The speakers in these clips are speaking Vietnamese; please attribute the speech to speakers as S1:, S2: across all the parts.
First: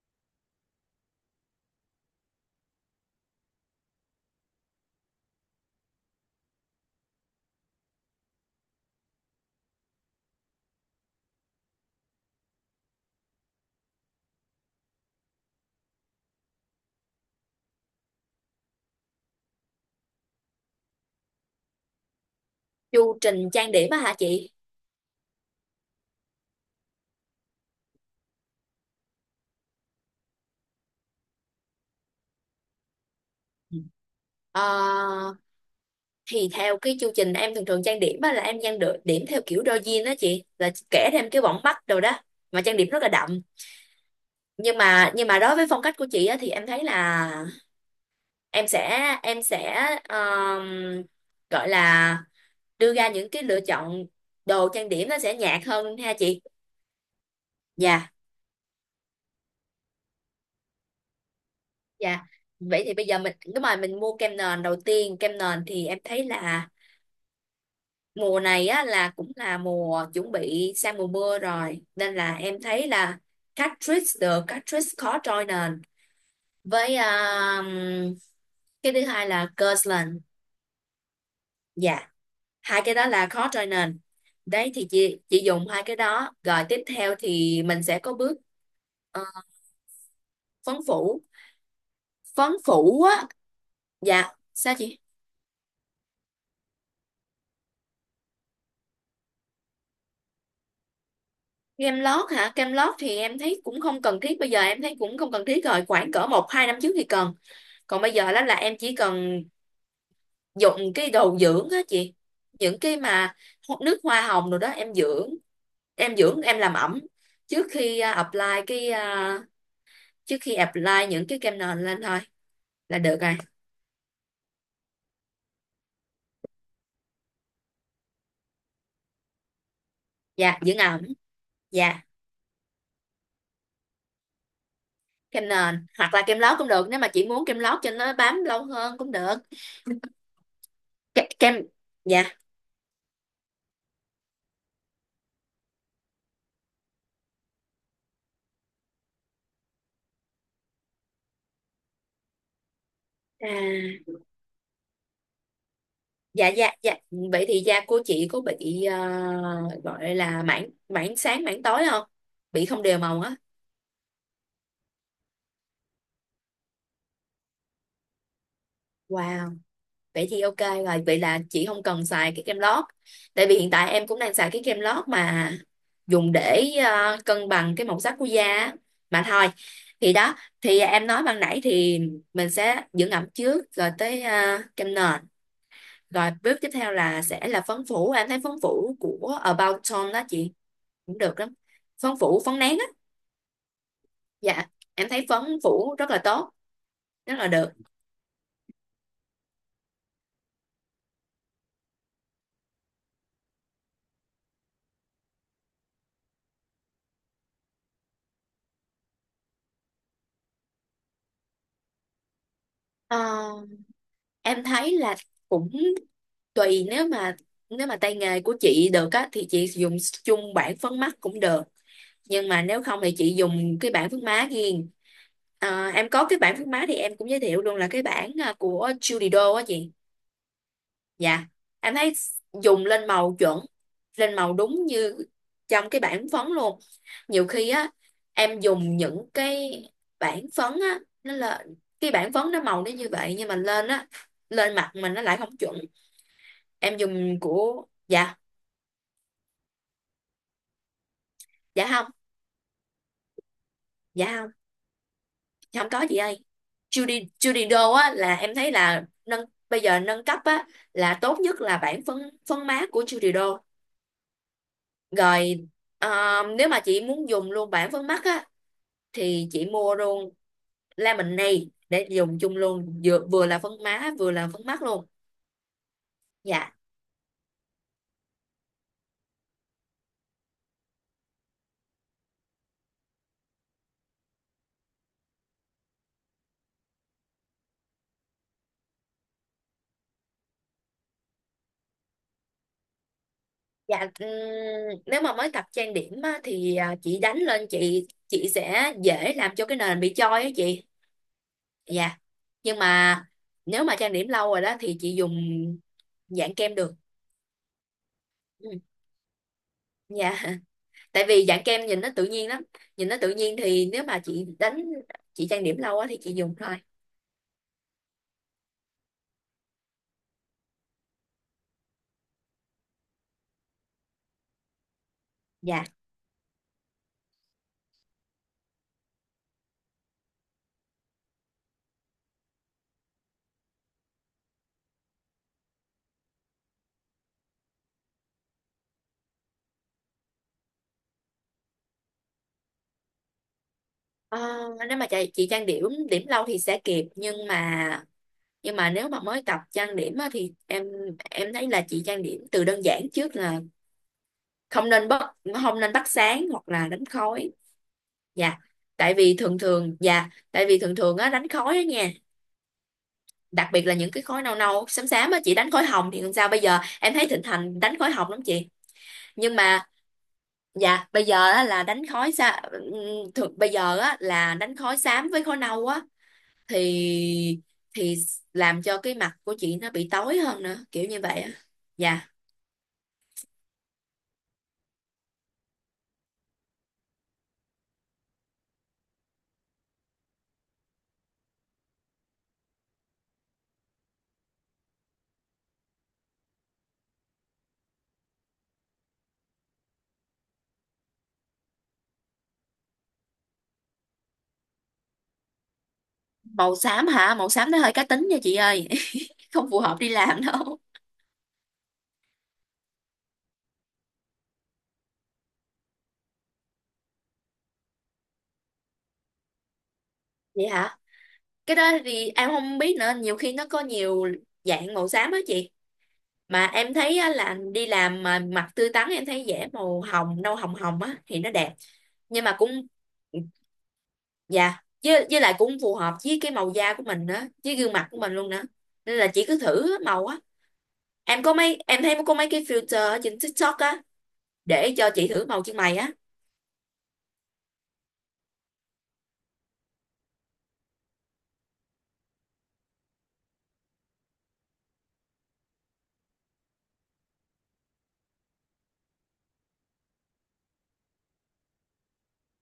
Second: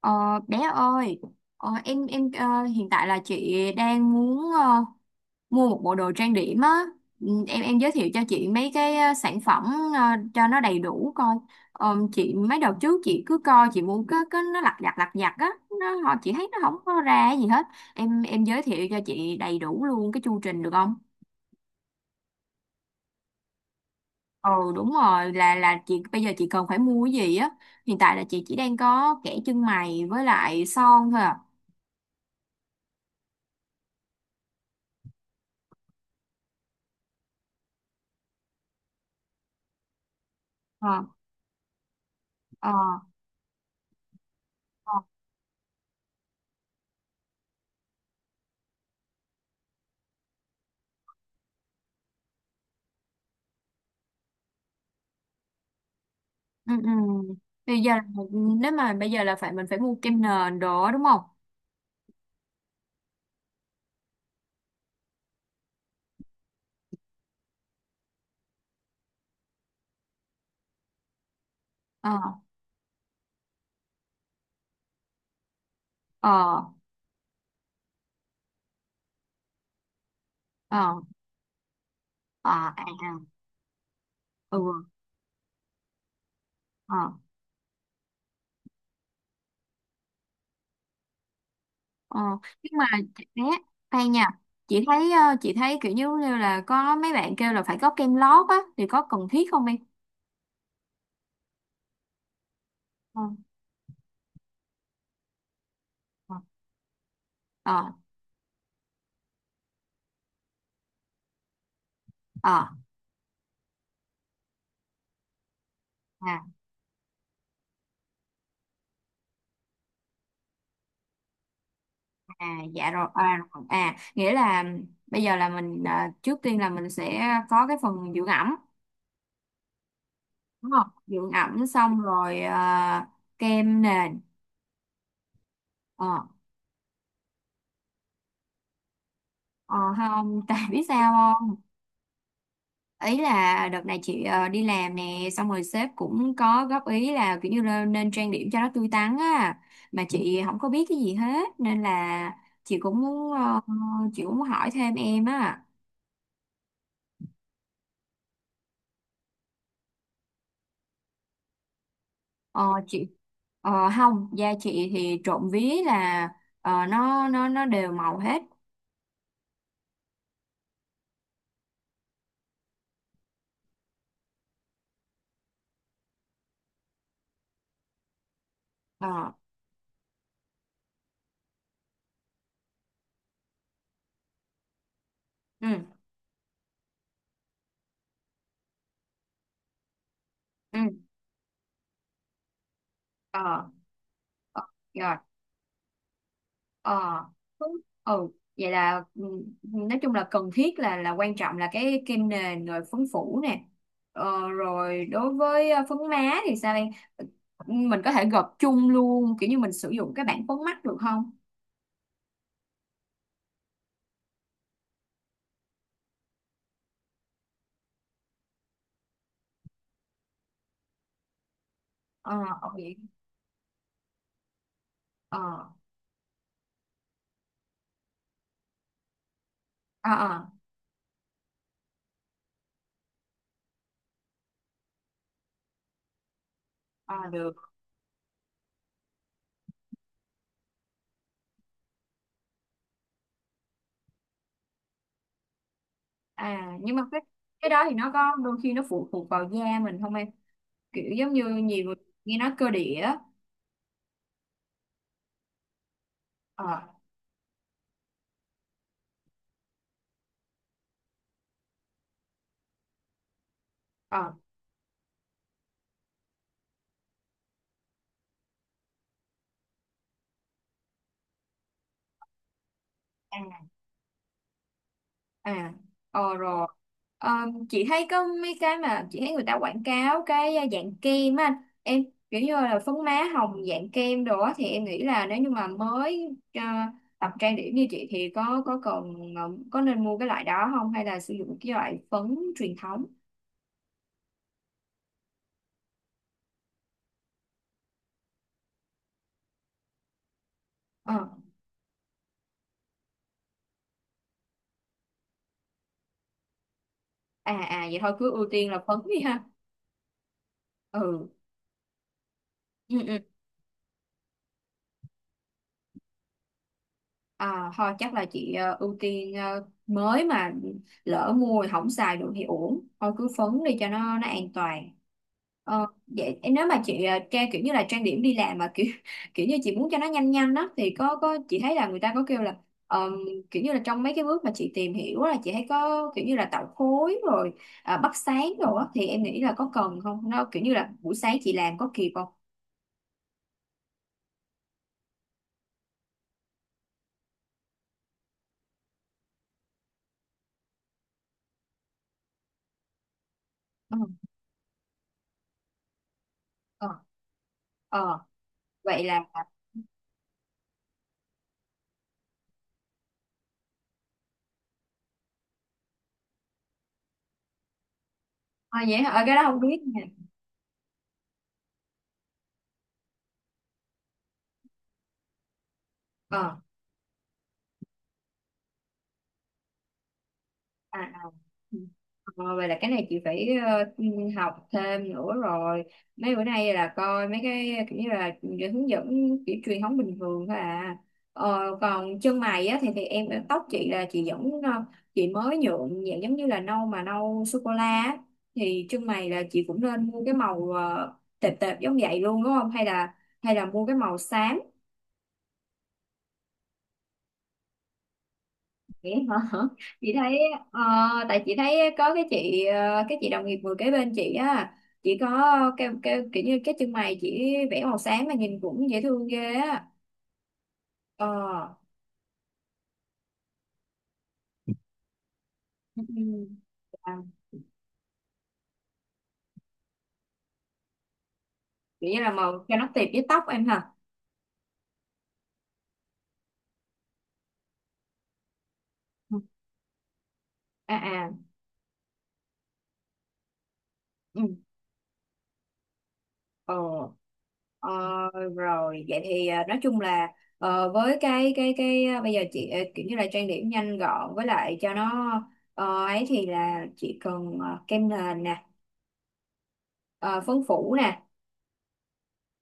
S1: Ờ, Bé ơi, em hiện tại là chị đang muốn mua một bộ đồ trang điểm á. Ừ, em giới thiệu cho chị mấy cái sản phẩm ờ, cho nó đầy đủ coi. Chị mấy đợt trước chị cứ coi chị mua cái nó lặt vặt á, nó họ chị thấy nó không có ra cái gì hết. Em giới thiệu cho chị đầy đủ luôn cái chu trình được không?
S2: Chu trình trang điểm á hả
S1: Ừ,
S2: chị?
S1: đúng rồi, là chị bây giờ chị cần phải mua cái gì á. Hiện tại là chị chỉ đang có kẻ chân mày với lại son thôi à.
S2: Ừ. Ờ, thì theo cái chu trình em thường thường trang điểm á là em trang được điểm theo kiểu đôi jean đó chị, là
S1: Ờ.
S2: kẻ thêm cái bỏng mắt đồ đó mà
S1: Ờ.
S2: trang điểm rất là đậm, nhưng
S1: Ờ.
S2: mà nhưng mà đối với phong cách của chị á thì em thấy là em sẽ ờm, gọi là đưa ra những cái lựa chọn, đồ trang điểm nó sẽ nhạt hơn ha chị.
S1: Ừ, ừ. Bây giờ
S2: Dạ
S1: nếu mà bây giờ là phải mình phải mua kem nền đó đúng không?
S2: dạ, vậy thì bây giờ mình đúng rồi, mình mua kem nền đầu tiên. Kem nền thì em thấy là mùa này á là cũng là mùa chuẩn bị sang mùa mưa rồi,
S1: Ờ.
S2: nên là em thấy là Catrice, the Catrice khó trôi nền,
S1: Ờ.
S2: với cái thứ hai là Kirtland.
S1: Ờ.
S2: Dạ,
S1: Ờ, à.
S2: hai
S1: À.
S2: cái đó là khó trôi nền.
S1: Ừ.
S2: Đấy, thì chị dùng hai cái đó rồi tiếp
S1: Ờ.
S2: theo thì mình sẽ có bước ờ, phấn phủ,
S1: Ờ,
S2: phấn
S1: nhưng mà
S2: phủ
S1: chị-
S2: á.
S1: bé, khoan nha.
S2: Dạ, sao
S1: Chị
S2: chị?
S1: thấy, chị thấy kiểu như như là có mấy bạn kêu là phải có kem lót á thì có cần thiết không em?
S2: Kem lót hả? Kem lót thì
S1: Ờ.
S2: em thấy cũng không cần thiết, bây giờ em thấy cũng không cần thiết rồi, khoảng cỡ
S1: Ờ.
S2: một hai năm trước thì cần.
S1: Ờ.
S2: Còn bây giờ đó là em chỉ cần dùng cái đồ dưỡng á chị,
S1: Ờ.
S2: những cái mà nước hoa hồng rồi đó, em dưỡng, em
S1: À.
S2: dưỡng, em làm ẩm trước khi apply cái trước khi apply những cái kem nền lên thôi
S1: À, dạ
S2: là
S1: rồi.
S2: được rồi.
S1: À, rồi. À, nghĩa là bây giờ là mình trước tiên là mình sẽ có cái phần dưỡng ẩm
S2: Dạ,
S1: đúng
S2: dưỡng
S1: không?
S2: ẩm.
S1: Dưỡng ẩm xong
S2: Dạ,
S1: rồi, kem nền.
S2: kem nền
S1: ờ,
S2: hoặc là kem lót cũng được, nếu mà chị muốn kem lót cho nó bám lâu hơn cũng được.
S1: Ờ không, tại biết sao
S2: Ke-,
S1: không?
S2: kem. Dạ,
S1: Ý là đợt này chị đi làm nè, xong rồi sếp cũng có góp ý là kiểu như là nên trang điểm cho nó tươi tắn á, mà chị không có biết cái gì hết nên là chị cũng muốn,
S2: à,
S1: chị cũng muốn hỏi thêm em á.
S2: dạ dạ dạ, vậy thì da của chị có bị gọi là mảng, mảng sáng mảng tối không,
S1: Ờ
S2: bị không đều
S1: chị,
S2: màu á?
S1: không, da chị thì trộm vía là nó đều màu hết.
S2: Wow, vậy thì ok, rồi vậy là chị không cần xài cái kem lót, tại vì hiện tại em cũng đang xài cái kem lót mà dùng để cân bằng cái màu sắc của da á. Mà
S1: Ờ.
S2: thôi, thì đó, thì em nói ban nãy thì mình sẽ dưỡng ẩm trước rồi tới kem nền,
S1: Ừ.
S2: rồi bước tiếp theo là sẽ là phấn phủ. Em thấy phấn phủ của About Tom đó chị
S1: Ừ.
S2: cũng được lắm, phấn phủ phấn nén á.
S1: Ờ. Ờ,
S2: Dạ, em
S1: rồi.
S2: thấy phấn phủ rất là tốt,
S1: Ờ,
S2: rất là được.
S1: đúng. Ừ, vậy là, ừ, nói chung là cần thiết là quan trọng là cái kem nền rồi phấn phủ nè. Rồi đối với phấn má thì sao em? Ừ, mình có thể gộp chung luôn kiểu như mình sử dụng cái bảng phấn mắt được không?
S2: Ờ, em thấy là cũng tùy, nếu mà tay nghề của chị được á thì chị dùng chung bảng phấn mắt cũng được,
S1: Ờ.
S2: nhưng mà
S1: Ờ,
S2: nếu
S1: vậy.
S2: không thì chị dùng cái bảng phấn má riêng.
S1: Ờ.
S2: Ờ, em có cái bảng phấn má thì em cũng giới thiệu luôn là cái bảng của Judy Do á chị.
S1: Ờ. Ờ.
S2: Dạ, em thấy dùng lên màu chuẩn, lên màu đúng như trong cái bảng phấn luôn.
S1: Ờ,
S2: Nhiều khi
S1: được.
S2: á em dùng những cái bảng phấn á, nó là cái bảng phấn nó màu nó như vậy nhưng mà lên á, lên mặt mình nó lại không chuẩn.
S1: À, nhưng
S2: Em
S1: mà cái
S2: dùng
S1: cái đó
S2: của,
S1: thì nó có
S2: dạ,
S1: đôi khi nó phụ thuộc vào da mình không em? Kiểu giống như nhiều
S2: dạ
S1: người
S2: không,
S1: nghe nói cơ địa á.
S2: dạ không, dạ không có chị ơi.
S1: Ờ.
S2: Judy Judy Do á là em thấy là nâng, bây giờ nâng cấp á là tốt nhất là bản phấn, phấn mát của Judy Do
S1: Ờ.
S2: rồi. Ờ, nếu mà chị muốn dùng luôn bản phấn mắt á thì chị mua luôn Lemonade để dùng chung luôn, vừa là phấn má vừa là phấn mắt luôn.
S1: À. Ờ, rồi.
S2: Dạ,
S1: Ờ, chị thấy có mấy cái mà chị thấy người ta quảng cáo cái dạng kem á anh. Em kiểu như là phấn má hồng dạng kem đồ á thì em nghĩ là nếu như mà mới, tập trang điểm như chị thì có cần, có nên mua cái loại đó không hay là sử dụng cái loại phấn truyền thống?
S2: dạ, nếu mà mới tập trang điểm á, thì chị đánh lên, chị sẽ dễ làm cho cái nền bị choi á chị.
S1: Ờ.
S2: Dạ, nhưng mà nếu mà trang điểm lâu rồi đó thì chị dùng dạng kem được.
S1: À à, vậy thôi cứ ưu tiên
S2: Ừ.
S1: là phấn đi ha.
S2: Dạ. Tại
S1: Ừ.
S2: vì dạng kem nhìn nó tự nhiên lắm,
S1: Ừ,
S2: nhìn nó
S1: ừ.
S2: tự nhiên thì nếu mà chị đánh, chị trang điểm lâu á thì chị dùng thôi.
S1: À, thôi chắc là chị ưu tiên, mới mà lỡ mua rồi không xài được thì uổng, thôi cứ phấn đi cho nó an toàn.
S2: Dạ.
S1: Vậy nếu mà chị trang kiểu như là trang điểm đi làm mà kiểu kiểu như chị muốn cho nó nhanh nhanh đó thì có chị thấy là người ta có kêu là ờm, kiểu như là trong mấy cái bước mà chị tìm hiểu á, là chị thấy có kiểu như là tạo khối rồi à, bắt sáng rồi á thì em nghĩ là có cần không, nó kiểu như là buổi sáng chị làm có kịp không?
S2: Ờ, nếu mà chị trang điểm điểm lâu thì sẽ kịp, nhưng mà nếu mà mới tập trang điểm á, thì em thấy là chị trang điểm từ đơn giản trước là
S1: Ừ.
S2: không nên bắt, không nên bắt sáng hoặc
S1: Ờ.
S2: là đánh khói.
S1: Ờ,
S2: Dạ,
S1: vậy
S2: tại
S1: là
S2: vì
S1: ờ.
S2: thường thường, dạ tại vì thường thường á đánh khói á nha, đặc biệt là những cái khối nâu nâu xám xám á, chị đánh khối hồng thì làm sao, bây giờ em thấy thịnh hành đánh khối hồng lắm chị.
S1: Vậy hả? Ờ, cái đó
S2: Nhưng
S1: không biết
S2: mà,
S1: nha.
S2: dạ bây giờ á là đánh khối xa, thường bây giờ á là đánh khối xám với khối nâu á,
S1: Ờ.
S2: thì thì làm cho cái mặt của chị nó bị tối hơn nữa
S1: À,
S2: kiểu
S1: à.
S2: như vậy á.
S1: Ừ.
S2: Dạ,
S1: Ờ, vậy là cái này chị phải học thêm nữa rồi. Mấy bữa nay là coi mấy cái kiểu như là hướng dẫn kiểu truyền thống bình thường thôi à. Còn chân mày á thì em, tóc chị là chị vẫn, chị mới nhuộm dạng giống như là nâu mà nâu sô cô la á. Thì chân mày là chị cũng nên mua cái màu tệp tệp giống vậy luôn đúng không, hay là hay là mua cái màu xám?
S2: màu xám hả? Màu xám nó hơi cá tính nha chị ơi.
S1: Vậy hả?
S2: Không phù hợp đi
S1: Chị thấy,
S2: làm đâu.
S1: ờ, tại chị thấy có cái chị, cái chị đồng nghiệp ngồi kế bên chị á, chị có cái kiểu như cái chân mày chị vẽ màu sáng mà nhìn cũng dễ thương ghê á.
S2: Vậy hả?
S1: Ờ.
S2: Cái đó thì em không biết nữa, nhiều khi nó có nhiều dạng màu xám á chị,
S1: Ừ,
S2: mà em
S1: à,
S2: thấy á là đi làm mà mặt tươi tắn em thấy vẽ màu hồng nâu hồng hồng á thì nó đẹp.
S1: kiểu như là
S2: Nhưng mà
S1: màu cho
S2: cũng,
S1: nó tiệp với tóc em hả?
S2: dạ với lại cũng phù hợp với cái màu da của mình nữa, với gương mặt của mình luôn nữa, nên là
S1: Ừ.
S2: chị cứ thử màu á.
S1: À à.
S2: Em có mấy em thấy có mấy cái filter ở trên TikTok á
S1: Ừ.
S2: để cho chị thử màu chân mày á.
S1: Ờ. Ờ, rồi vậy thì nói chung là với cái cái bây giờ chị kiểu như là trang điểm nhanh gọn với lại cho nó ấy thì là chị cần kem nền nè, ờ, phấn phủ nè.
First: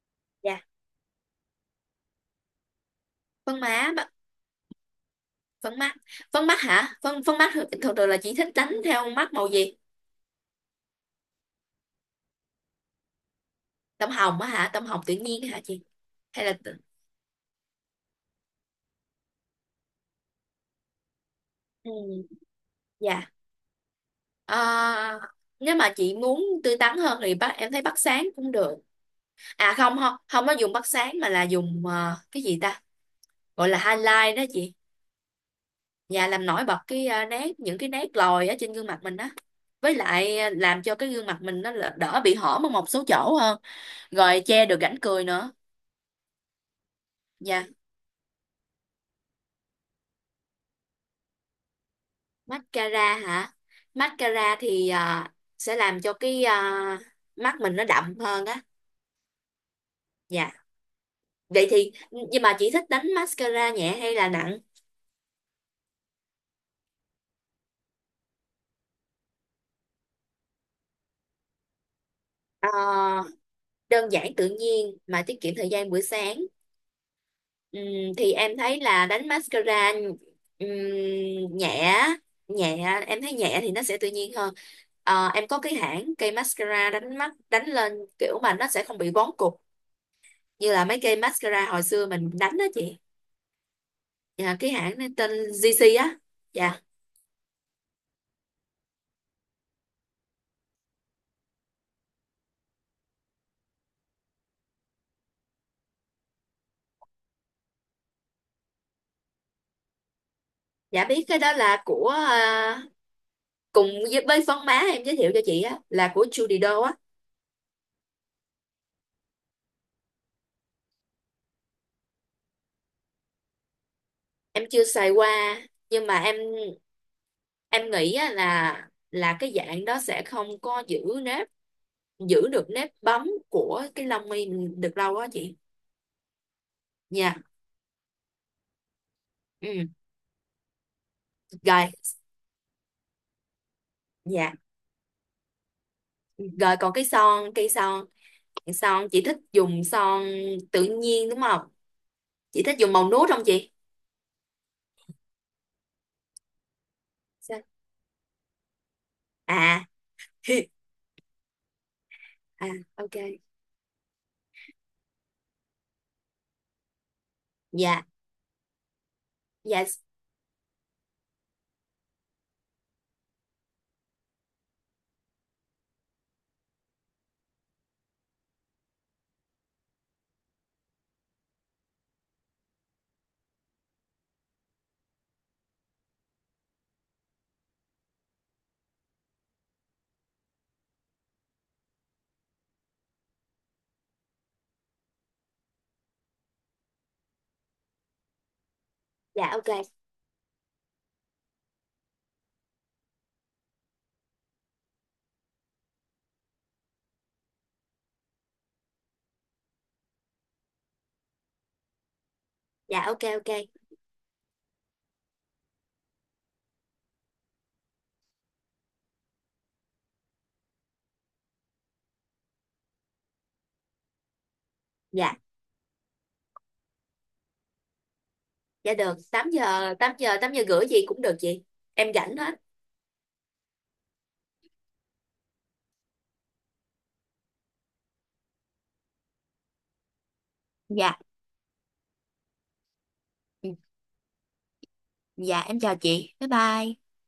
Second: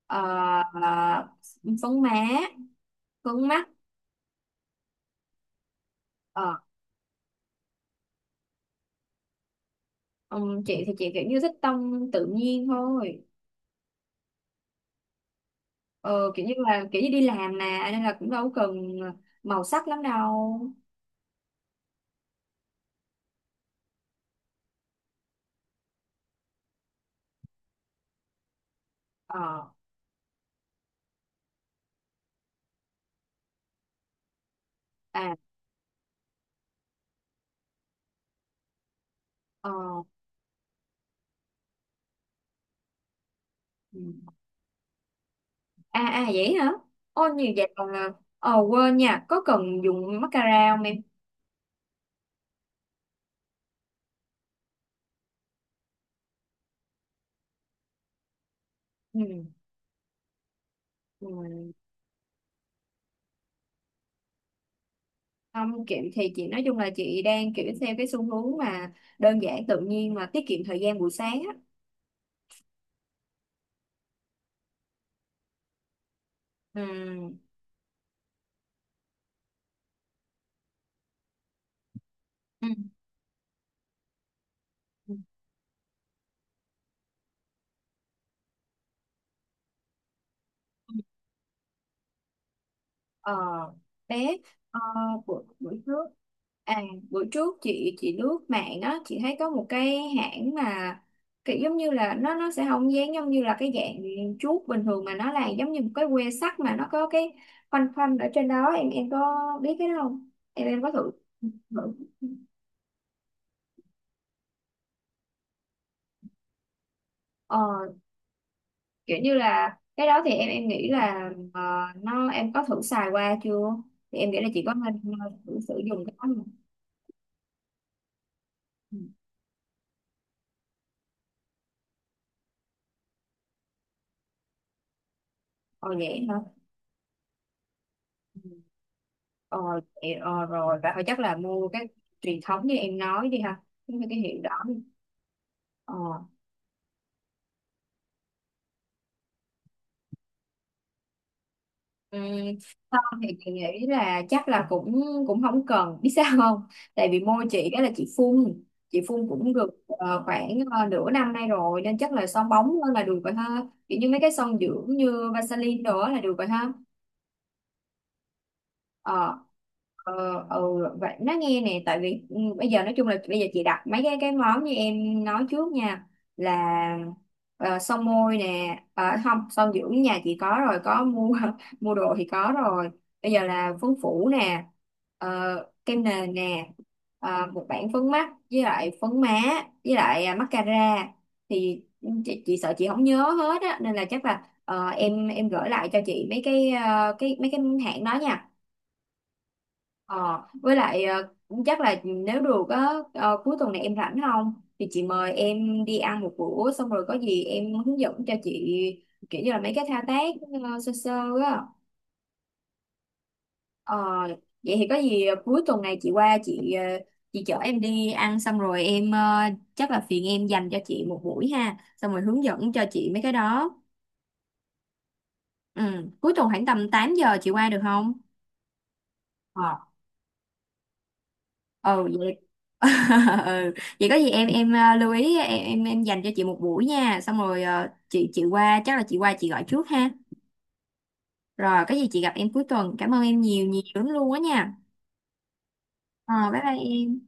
S1: Ờ.
S2: Dạ,
S1: ờ, Phấn má, phấn
S2: phấn
S1: mắt.
S2: má ba-, phấn mắt, phấn
S1: Ờ.
S2: mắt hả? Phấn phấn mắt thường thường là chị thích đánh theo mắt màu gì?
S1: Ừm, chị thì chị kiểu như thích tông tự nhiên thôi.
S2: Tông hồng á hả, tông hồng tự nhiên hả chị?
S1: Ờ,
S2: Hay
S1: Kiểu
S2: là
S1: như
S2: tự-,
S1: là kiểu như đi làm mà nên là cũng đâu cần màu sắc lắm đâu.
S2: ừ, dạ. À, nếu mà chị muốn tươi tắn hơn thì em thấy bắt sáng cũng được.
S1: Ờ.
S2: À không không, không có dùng bắt sáng mà là dùng cái gì ta? Gọi là highlight đó chị.
S1: À.
S2: Và làm nổi bật cái nét, những cái nét lồi ở trên gương mặt mình á.
S1: Ờ.
S2: Với lại làm cho cái gương mặt mình nó là-, đỡ bị hõm ở một số chỗ hơn.
S1: Ừm.
S2: Rồi che được rãnh cười nữa.
S1: À à, vậy hả? Ô nhiều
S2: Dạ,
S1: vậy còn là quên nha, có cần dùng mascara không em?
S2: mascara hả? Mascara thì sẽ làm cho cái mắt mình nó đậm hơn á.
S1: Ừ.
S2: Dạ. Vậy
S1: Ừ.
S2: thì nhưng mà chị thích đánh mascara nhẹ hay là nặng?
S1: Không kiểu thì chị nói chung là chị đang kiểu theo cái xu hướng mà đơn giản tự nhiên mà tiết kiệm thời gian buổi sáng á.
S2: Ờ, đơn giản tự nhiên mà tiết kiệm thời gian buổi sáng.
S1: Ừ.
S2: Ừm, thì em thấy là đánh mascara ừm, nhẹ, nhẹ em thấy nhẹ thì nó sẽ tự nhiên hơn.
S1: Ừ.
S2: Ờ, em có cái hãng cây mascara đánh mắt đánh lên kiểu mà nó sẽ không bị vón cục như là mấy cây mascara hồi xưa mình đánh đó chị.
S1: Ờ, bé.
S2: Dạ, cái
S1: ờ,
S2: hãng này tên
S1: buổi buổi
S2: GC
S1: trước,
S2: á. Dạ
S1: à buổi trước chị lướt mạng á, chị thấy có một cái hãng mà kiểu giống như là nó sẽ không dán giống như là cái dạng chuốt bình thường mà nó là giống như một cái que sắt mà nó có cái khoanh khoanh ở trên đó. Em có biết cái đó không, em em có
S2: dạ,
S1: thử
S2: biết cái đó là
S1: thử?
S2: của cùng với phấn má em giới thiệu cho chị á là của Judy Do á.
S1: Ờ, kiểu như là cái đó thì em nghĩ là nó em có thử xài qua chưa, thì em nghĩ là chị
S2: Em
S1: có
S2: chưa
S1: nên
S2: xài qua
S1: thử sử dụng
S2: nhưng
S1: cái đó
S2: mà em
S1: không?
S2: em nghĩ á là
S1: Ừ.
S2: cái dạng đó sẽ không có giữ nếp, giữ được nếp bóng của cái lông mi mình được lâu á chị.
S1: Ờ vậy hả?
S2: Nha.
S1: Ừ. Ờ,
S2: Ừ.
S1: vậy- ờ rồi vậy thôi chắc là mua
S2: Rồi.
S1: cái truyền thống như em nói đi ha, cái hiệu
S2: Dạ,
S1: đó đi. Ờ.
S2: rồi còn cái son, cây son son chị thích dùng son tự nhiên đúng không,
S1: Ừ,
S2: chị thích dùng màu
S1: xong
S2: nude
S1: thì
S2: không
S1: chị
S2: chị?
S1: nghĩ là chắc là cũng cũng không cần biết sao không? Tại vì môi
S2: Sao?
S1: chị đó là chị phun, chị phun cũng được
S2: À,
S1: khoảng nửa năm nay rồi nên chắc là son bóng
S2: à,
S1: hơn là
S2: ok.
S1: được rồi ha, kiểu như mấy cái son dưỡng như Vaseline đó là được rồi ha.
S2: Dạ.
S1: Ờ.
S2: Dạ
S1: Ờ. Ừ, vậy nó nghe nè, tại vì ừ, bây giờ nói chung là bây giờ chị đặt mấy cái món như em nói trước nha. Là son môi nè, không son dưỡng nhà chị có rồi, có mua mua đồ thì có rồi. Bây giờ là phấn phủ nè, ờ, kem nền nè, một bảng phấn mắt với lại phấn má, với lại à, mascara. Thì chị sợ chị không nhớ hết á nên là chắc là em gửi lại cho chị mấy cái cái mấy cái hãng đó nha.
S2: dạ ok,
S1: Ờ, với lại cũng chắc là nếu được á, cuối tuần này em rảnh không thì chị mời em đi ăn một bữa, xong rồi có gì em hướng dẫn cho chị kiểu như là mấy cái thao tác sơ sơ á.
S2: dạ ok ok,
S1: Ờ, vậy thì có gì cuối tuần này chị qua chị, chị chở em đi ăn, xong rồi em, chắc là phiền em dành cho chị một buổi ha, xong rồi hướng dẫn cho chị mấy cái đó.
S2: dạ
S1: Ừ. Cuối tuần khoảng tầm 8 giờ chị qua được không?
S2: dạ được, 8 giờ, 8 giờ, 8 giờ rưỡi gì cũng được chị,
S1: Ừ
S2: em
S1: vậy.
S2: rảnh hết.
S1: Ừ. Vậy có gì em lưu ý, em dành cho chị một buổi nha, xong rồi chị qua chắc là chị qua chị gọi trước ha.
S2: Dạ.
S1: Rồi có gì chị gặp em cuối tuần, cảm ơn em nhiều
S2: Ừ.
S1: nhiều lắm luôn á nha.
S2: Dạ em chào chị. Bye
S1: Ờ, bye bye
S2: bye.
S1: em.